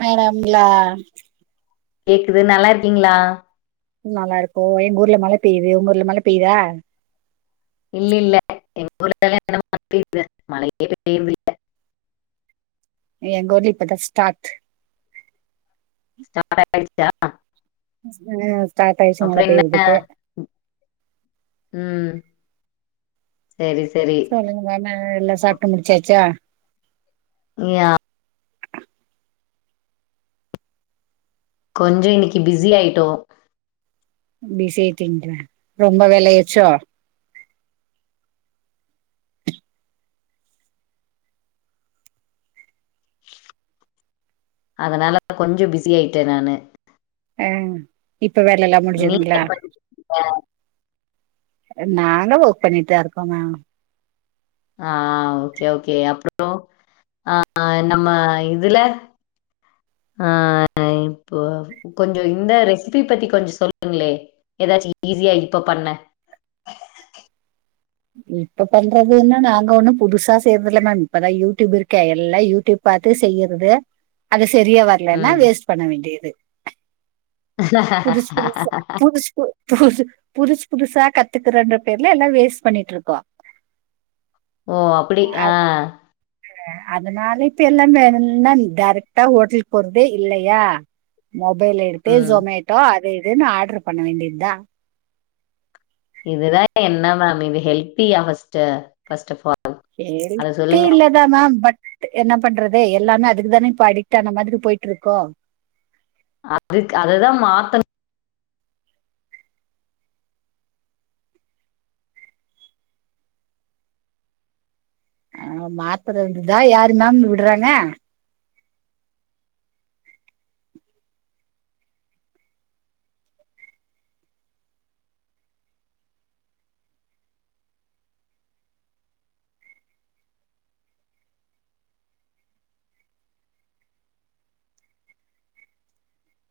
மேடம்ங்ளா கேக்குது நல்லாருக்கீங்ளா நல்லாருக்கோ எங்க ஊர்ல மழ பெய்து உங்க ஊர்ல மழ பெய்தா இல்ல இல்ல எங்க ஊர்லலா [unintelligible] மழைய பெய்ரதில்ல எங்கூர்ல இப்பதா ஸ்டார்ட் ஸ்டார்ட் ஆய்டுச்சா ஸ்டார்ட் ஆயிடுச்சு அப்றோ மழை என்ன பெய்யறதுக்கு ம் சேரி சேரி சொல்லுங்க என்ன எல்லா சாப்ட்டு முடிச்சாச்சா யா கொஞ்சோ இன்னைக்கு பிஸி ஆய்ட்டோ ப்பிசியாட்டிங்ளா ரொம்ப வேலையாச்சோ அதலலா இல்ல கொஞ்சோ பிஸி ஆய்ட்டே நானு அ இப்ப வேலை எல்லா நீங்க முடிஞ்சதுங்ளா என்ன பண்ணிட்டு இருக்கீங்க? நாங்க ஒர்க் பண்ணிட்தா இருக்கோமா ஆ ஓகே ஓகே அப்றோ அ நம்ம இதுல ஆ இப்போ கொஞ்சோ இந்த ரெசிபி பத்தி கொஞ்சோ சொல்லுங்ளே ஏதாச்சு ஈஸியா இப்ப பண்ண இப்ப பண்றதுன்னா நாங்க ஒன்னு புதுசா செய்றதுஇல்ல மேம் இப்பதா யூடியூப் இருக்கே எல்லா யூடியூப் பாத்து செய்யுறது அது சரியா வர்லன்னா ம் வேஸ்ட் பண்ண வேண்டியது புதுஸ் புதுசா புதுஸ் புது புதுசு புதுசா கத்துக்குறன்ற பேர்ல எல்லா வேஸ்ட் பண்ணிட்டுருக்கோ ஓ அப்டி ஆ அதனால இப்ப எல்லா வேணும்னா டெரெக்ட்டா ஹோட்டலுக்கு போறதே இல்லையா மொபைல் எடுத்து ம் சோமெட்டோ அது இதுன்னு ஆர்டர் பண்ண வேண்டியத்தா இதுதா என்ன மேம் இது ஹெல்த்தியா ஃபஸ்ட்டு ஃபஸ்ட்ட ஃபால் ஹெல்த்தி இல்ல இல்லதா மேம் பட் என்ன பண்றது எல்லாமே அதுக்குதானே இப்ப அடிக்ட் ஆன மாதிரி பொய்ட்ருக்கோ அதுக் அததா மாத்தணு அ மாத்துறதுதா யாரு மேம் விட்றாங்க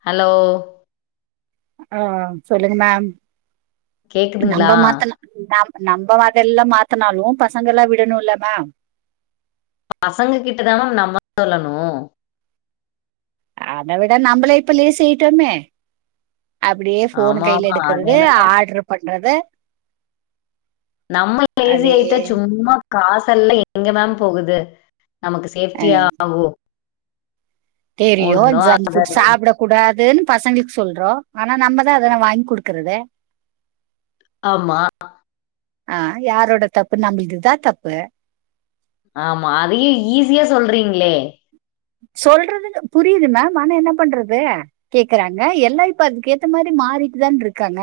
ஹலோ ஆ சொல்லுங்க மேம் கேக்குதுங்களா நம்ப மாத்துனா நம் நம்ம அதெல்லா மாத்தனாலு பசங்கலா விடணுலே மேம் பசங்க கிட்டதா நம்ம சொல்லணு அதவிட நம்பளே இப்ப லேசி யிட்டமே அப்புடே ஃபோனு ஆமா கைல ஆமா அது எடுக்குறது என்னமோ ஆர்டரு பண்றது நம்ம லேசி அதே ஆயிட்டா சும்மா காசெல்லா எங்க மேம் போகுது நமக்கு அ சேஃப்டியா ஆகூ தெரியு ஜங்க்ஃபுட் ஆகாது சாப்ட குடாதுன் பசங்களுக்கு சொல்றோ ஆனா நம்ப தா அதலா வாங்கி குடுக்கறது ஆம்மா அ யாரோட தப்பு நம்புல்துதா தப்பு ஆமா அதையே ஈஸியா சொல்றீங்ளே சொல்றதுனு புரியுது மேம் ஆனா என்ன பண்றது கேக்கறாங்க எல்லால் ப்ப அதுக்கேத்த மாரி மாறிட்டுதான் ருக்காங்க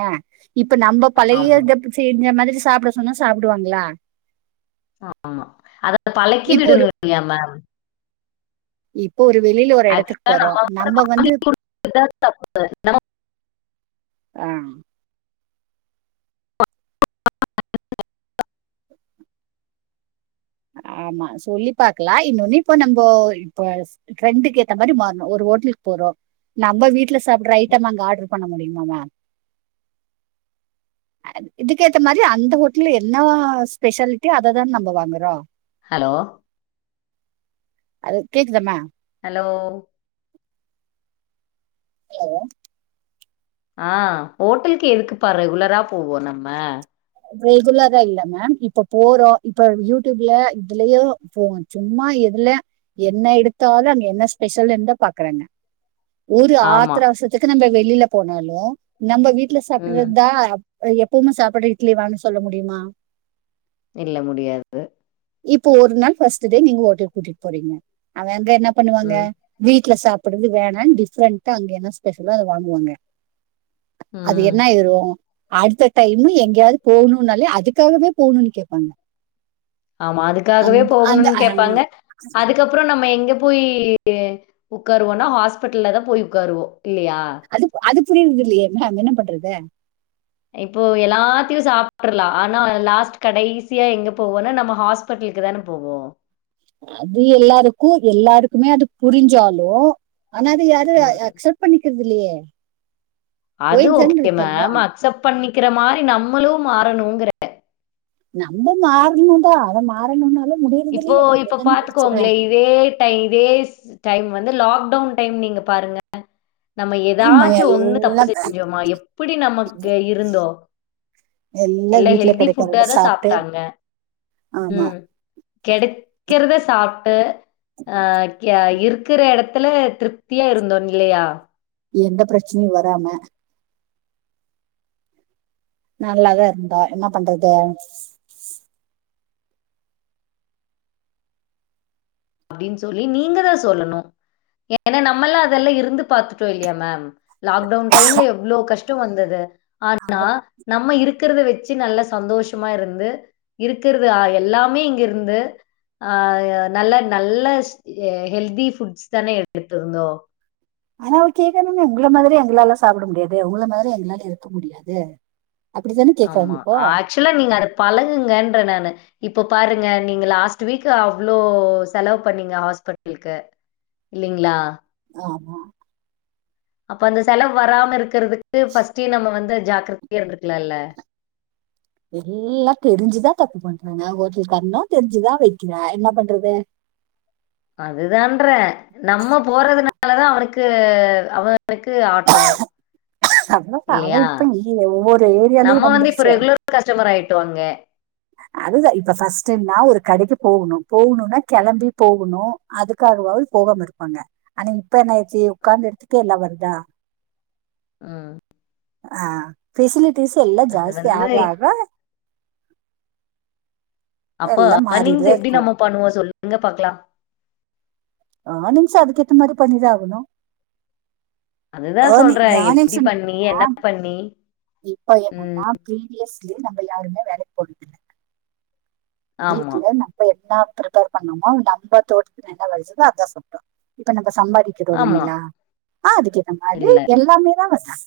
ப்ப நம்ப பழைய ஆமா இதப்ஸசெஞ்ச மாதிரி சாப்ட சொன்னா சாப்டுவாங்களா ஆமா அத இப்போ ஒரு பழக்கிவிடுங்க [inaudible] மேம் இப்போ ஒரு வெளில ஒரு எடத்துக்கு ஆக்சுவலா போறோ நம்ப வந்து நம்ம அ ஆமா சொல்லி பாக்கலா இன்னொன்னு இப்ப நம்போ இப்பஸ் ட்ரெண்டுக்கு ஏத்த மாரி மாறுனு ஒரு ஓட்டலுக்கு போறோ நம்ப வீட்டுல சாப்புடுற ஐட்டம் அங்க ஆட்ரு பண்ண முடியுமா மா அது இதுக்கேத்த மாரி அந்த ஹோட்டல என்ன ஸ்பெஷாலிட்டியோ அததான நம்ப வாங்கறோ ஹலோ அது கேக்குதம்மா ஹலோ ஹலோ அ ஓட்டல்க்கு எதுக்குப்பா ரெகுலரா போவோ நம்ம ரெகுலரா இல்ல மேம் இப்போ போறோ இப்ப யூடியூப்ல இதுலயே போகன் சும்மா எதுல என்ன எடுத்தாலு அங்க என்ன ஸ்பெஷல் எந்த பாக்குறாங்க ஒரு ஆமா. ஆத்ர அவசத்துக்கு நம்ம வெளில போனாலு நம்ப வீட்ல ம். சாப்பிடுறதுதா அ எப்பவுமே சாப்பாடு இட்லி தான்னு சொல்ல முடியுமா இல்ல முடியாது இப்ப ஒரு நாள் ஃபர்ஸ்ட் டே நீங்க ஓட்டலுக் கூட்டிட்டு போறீங்க அவன் அங்க என்ன பண்ணுவாங்க ம். வீட்ல சாப்பிடுறது வேணா டிஃப்ரண்டா அங்க என்ன ஸ்பெஷலோ அத வாங்குவாங்க அது ம். என்னயிரு அடுத்த டைம் எங்கயாது போணுனாலே அதுக்காகவே போணு கேப்பாங்க ஆமா அதுக்காகவே அந்த போகணுன் கேப்பாங்க ஆஹ், அதுக் கப்றோ நம்ம எங்க போய் உக்காருவோனா ஹாஸ்பெட்டல்ல தா போய் உக்காருவோ இல்லயா அதுப் அதுப்புரியர்துல்லியே மேம் என்ன பண்றது ப்போ எல்லாத்தியு சாப்ட்றலா ஆனா லாஸ்ட் கடைசியா எங்க போவொனா நம்ம ஹாஸ் பட்லுக்கு தான போவோ அது எல்லாருக்கு எல்லாருக்குமே அது புருஞ்சாலு ஆனா அது யாரு ம். அக்சப்ட் பண்ணிக்கற்துல்லையே போயிட் தான் இருக்கம்மு சப் பண்ணிக்கிற மாரி நம்மளு மாறணுங்ற நம்ப மாறணு தா அத மாறணுன்னாலே இப்போ முடியறதில்லையே இப்ப அததான பிரச்சன பாத்துக்கோங்களேன், இதே டைம் இதே ஸ் டைம் வந்து லாக்டவுன் டைம் நீங்க பாருங்க நம்ம ஆமா எதாச்சு ஒண்ணு தப்பு எல்லாம் செஞ்சோமா எப்படி நமக்கு இருந்தோ எல்லா வீட்ல ஹெல்தி ஃபுட்டா கெடைக்கறத தா சாப்ட்டு சாப்ட்டாங்க ஆமா ம் கெடைக்கிறத சாப்பிட்டு அ இர்க்குற இடத்துல திருப் த்தியா இருந்தோ நில்லையா எந்த பிரச்சனையு வராம நல்லாதா இருந்தா என்ன பண்றது அப்டின்னு சொல்லி நீங்க தா சொல்லணு ஏனா நம்மல்லா அதெல்லா இருந்து பாத்துட்டோ இல்லையா மேம் லாக்டவுன் டைம்ல எவ்ளோ கஷ்ட வந்தது ஆனா அது நம்ம இருக்குறத வச்சு நல்லா சந்தோஷமா இருந்து இருக்குறது எல்லாமே இங்கிருந்து ஆ நல்ல நல்ல ஹெல்தி ஃபுட்ஸ் தானே எடுத்திருந்தோ ஆனா ஓகேதானுங்க உங்கள மாதிரி எங்களால சாப்பிட முடியாது உங்கள மாறி எங்களால இருக்க முடியாது அப்டித்தானே கேக்குறாங்க ஆமா இப்போ ஆக்சுலா நீங்க அத பழகுங்கன்ற நானு இப்ப பாருங்க நீங்க லாஸ்ட் வீக் அவ்ளோ செலவு பண்ணீங்க ஹாஸ்பிட்டலுக்கு இல்லிங்களா ஆமா அப்ப அந்த செலவு வராம இருக்குறதுக்கு பஸ்டே நம்ப வந்து ஜாக்கிரதையா இருந்துருக்கலாலே எல்லா தெரிஞ்சுதா தப்பு பண்றாங்க ஒருத்தன் தெரிஞ்சுதா வெக்கிறாக என்ன பண்றது அதுதான்றே நம்ம போறதுனாலதா அவனுக்கு அவனுக்கு ஆட்டோ ஆமாப்பா அவ இப்ப இல்லையே ஒவ்வொரு நம்ம ஏரியாலயு வந்து இப்ப வந்துருச்சே ரெகுலர் கஸ்டமர் ஆயிட்டு வாங்க அதுதா இப்ப ஃபஸ்ட் டைம்னா ஒரு கடைக்கு போவுணு போவுணுனா கிளம்பி போவுணு அதுக்காகவாது போவாம இருப்பாங்க ஆனா இப்ப என்ன ஆச்சி உக்காந்த இடத்துக்கே எல்லா வருதா உம் அ ஃபெசிலிட்டீஸ் எல்லா அது ஜாஸ்தி வந்து ஆக ஆக அப்போ எல்லா வன்னிங்க்ஸ மாறிட்டுதா எப்டி இருக்கு நம்ம பண்ணுவோ சொல்லுங்க பாக்கலா ஏர்னிங்ஸ்ஸே அதுக்கேத்த மாறி பண்ணிதா ஆகணு அதுதா ஏர்னிங் சொல்றே எப்டி ஏர்னிங்ஸ்ன்றது பண்ணி என்ன பண்ணி இப்ப ம். என்னன்னா ஃப்ரீவியஸ்லி நம்ம யாருமே வேலைக் ஆமா, வீட்ல நம் என்னா பிரிப்பேர் பண்ணோமோ நம்ம தோட்டத்துல என்ன விளஞ்சதோ அதா சாப்டோ இப்ப நம்ப சம்பாதி கிட்ட ஆமா. வருவீங்களா ஆ அதுக்கேத்த மாறி இல்ல. எல்லாமேதா வந்தாங்க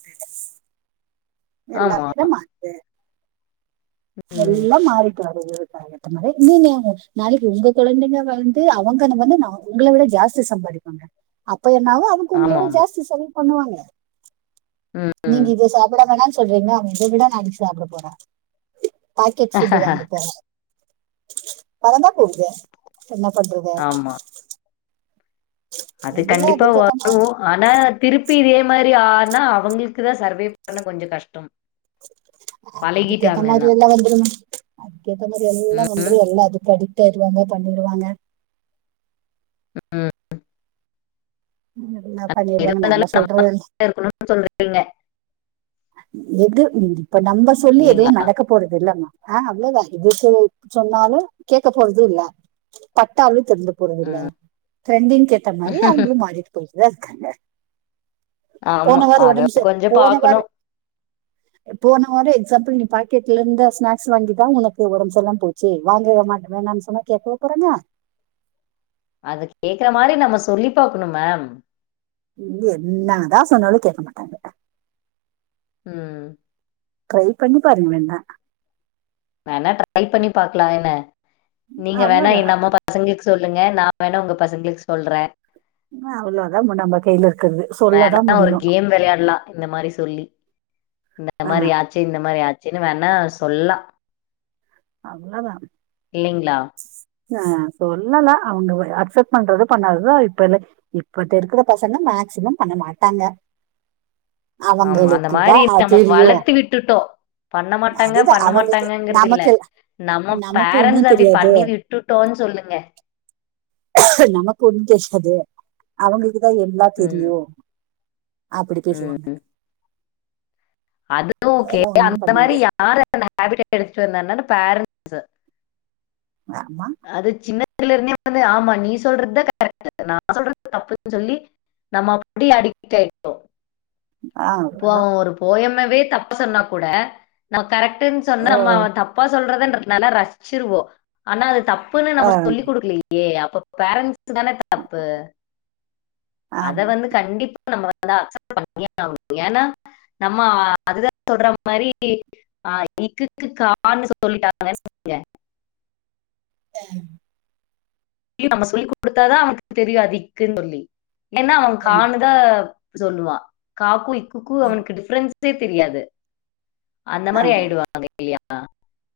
ஆமா எல்லாமேதா மாறுது ம். எல்லா மாறிட்டு வருது அதுக்கு ஏத்த மாறி [unintelligible] நாளைக்கு உங்க கொழந்தைங்க வளந்து அவங்க நம்ம வந்து உங்கள விட ஜாஸ்தி சம்பாதிப்பாங்க அப்ப என்னாவு ஆமா, [unintelligible] ஆமா. ஜாஸ்தி செலவு பண்ணுவாங்க ம், ம். நீங்க இத சாப்பிட வேணான்னு சொல்றீங்க அங்க விட நா இங்க சாப்பிட போறோ பாக்கெட் ஃபுட்டு் வாங்க போறோ பணந்தா போகுது என்ன பண்றது ஆமா. அது எல்லாம் கண்டிப்பா அதுக்கேத்த வரு மாதிரி ஆனா திருப்பி இதே மாறி ஆனா அவங்களுக்கு தா சர்வே பண்ண கொஞ்ச கஷ்டம் அது இதுக்கேத்த பழகிட்டாங்கன்னா. மாறி எல்லா வருதிருங்க அதுக்கேத்த மாறி எல்லா ம். வந்துரு எல்லா அதுக்கு அடிக்ட் ஆயிடுவாங்க பண்ணிருவாங்க ம் எல்லா பண்ணிருவாங்க நம்ம சொல்றது இருக்கனு சொல்லுறீங்க எது இப்ப நம்ப சொல்லி எதுவு இல்லீங்களா? நடக்க போறதில்லம்மா ஆ அவ்ளோதா இதுக்கு சொன்னாலு கேக்க போறதில்ல பட்டாலு திர்ந்து போறதில்ல ம். ட்ரெண்டிங்கேத்த மாரி அவுங்ளு மாறிட்டு போய்ட்டுதா இருக்காங்க ஆமா. போன வாரோ அத ஒடம் சர் கொஞ்சம் போன வாரோ பாக்கணும். எ போன வாரோ எக்ஸாம்பிள் நீ பாக்கெட்லந்த ஸ்நாக்ஸ் வாங்கிதா உனக்கு ஒடம் சர்ல்லாம போ ச்சு வாங்கவே மாட் வேணான் சொன்னா கேக்கவா போறாங்க அது கேக்குற மாரி நம்ம சொல்லி பாக்கனு மேம் என்னா தா சொன்னாலு கேக்க மாட்டாங்க ம் ட்ரை பண்ணி பாருங்க வேணா வேணா ட்ரை பண்ணி பாக்லா என்ன நீங்க வேணா எ அவ்வளவுதான் நம்ம பசங்ளுக்கு சொல்லுங்க நா வேணா உங்க பசங்ளுக்கு சொல்றே அவ்ளதா போ நம்ப கைலருக்கறது சொல்லதா வேணா ஒரு முடியு கேம் விளையாடலாம். இந்த மாரி சொல்லி. இந்த மாரி ஆச்சி இந்த மாரி ஆச்சின்ன வேணா சொல்லா அவ்ள தா இல்லைங்ளா ஆ சொல்லலா அவுங்க அக்செப்ட் பண்றது பண்ணாதது இப்பில்ல இப்பத்தருக்ற பசங்க மேக்சிமம் பண்ண மாட்டாங்க அவுங்களுக்குதா அ தெரியு ட்டுட்டோ பண்ண மாட்டாங்க அதுதா பண்ண அவங்களுக்கு மாட்டாங்கங்கற்து இல்ல நமக்கு நம்ம இல்ல. நமக்கு ஒண்ணு பேரண்ட்ஸ் அப்டி தெரியாது பண்ணி வி ட்டுட்டோன் சொல்லுங்க நமக்கு ஒண்ணு தெரியாது அவுங்களுக்குதா எல்லா ம் தெரியு அப்டி பேசுவாங்க அது‌ ஓகே அதெல்லா ஒண்ணு அந்த பண்ண மாதிரி முடியாது யார் அந்த ஹாபிட் எடுத்துட்டு வந்தானாட பேரண் ஏ மா அது சின்ன பிள்ளைலருந்தே வந்து ஆமா நீ சொல்றது தா கரெக்ட்டு நா சொல்றது தப்புன் சொல்லி நம்ம அப்டி அடிக்ட்டாய் ஆ இப்போ அவ்ளோதா அவ ஒரு போயம்மவே தப்பா சொன்னா கூட நம்ம கரெக்ட்டுன் சொன்னா ஆ நம்ம அவ த ப்பா சொல்றத நல்லா ரசிச்சிருவோ ஆனா அது தப்புன் ஆ நம்ம சொல்லி குடுக்லயே ஏ அப்ப பேரண்ட்ஸ் தானே தப்பு அத ஆமா வந்து கண்டிப்பா நம்ம வந்து அக்சப்ட் பண்ணியே ஆவுனு ஏனா நம்ம அதுதா சொல்ற மாரி ஆ க்குக்கு கான்னு சொல்லிட்டாங்கன் வைங்க ஆ நம்ம சொல்லி குடுத்தாதா அவனுக்கு தெரியு அது க்குன் சொல்லி இல்லனா அவே கான்னு தா சொல்லுவா காக்கு க்குக்கு அவனுக்கு டிஃப்ரென்ஸே தெரியாது அந்த ஆ ஆ மாரி ஆய்டுவாங்க இல்லயா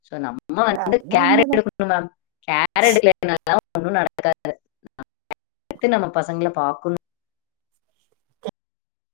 ஸோ நம்ம வந்து அதெல்லா கேர் உண்மதா எடுக்கனு மேம் கேர் எடுக்லனாதா ஒன்னு நடக்காது த்து நம்ம பசங்கள பாக்னு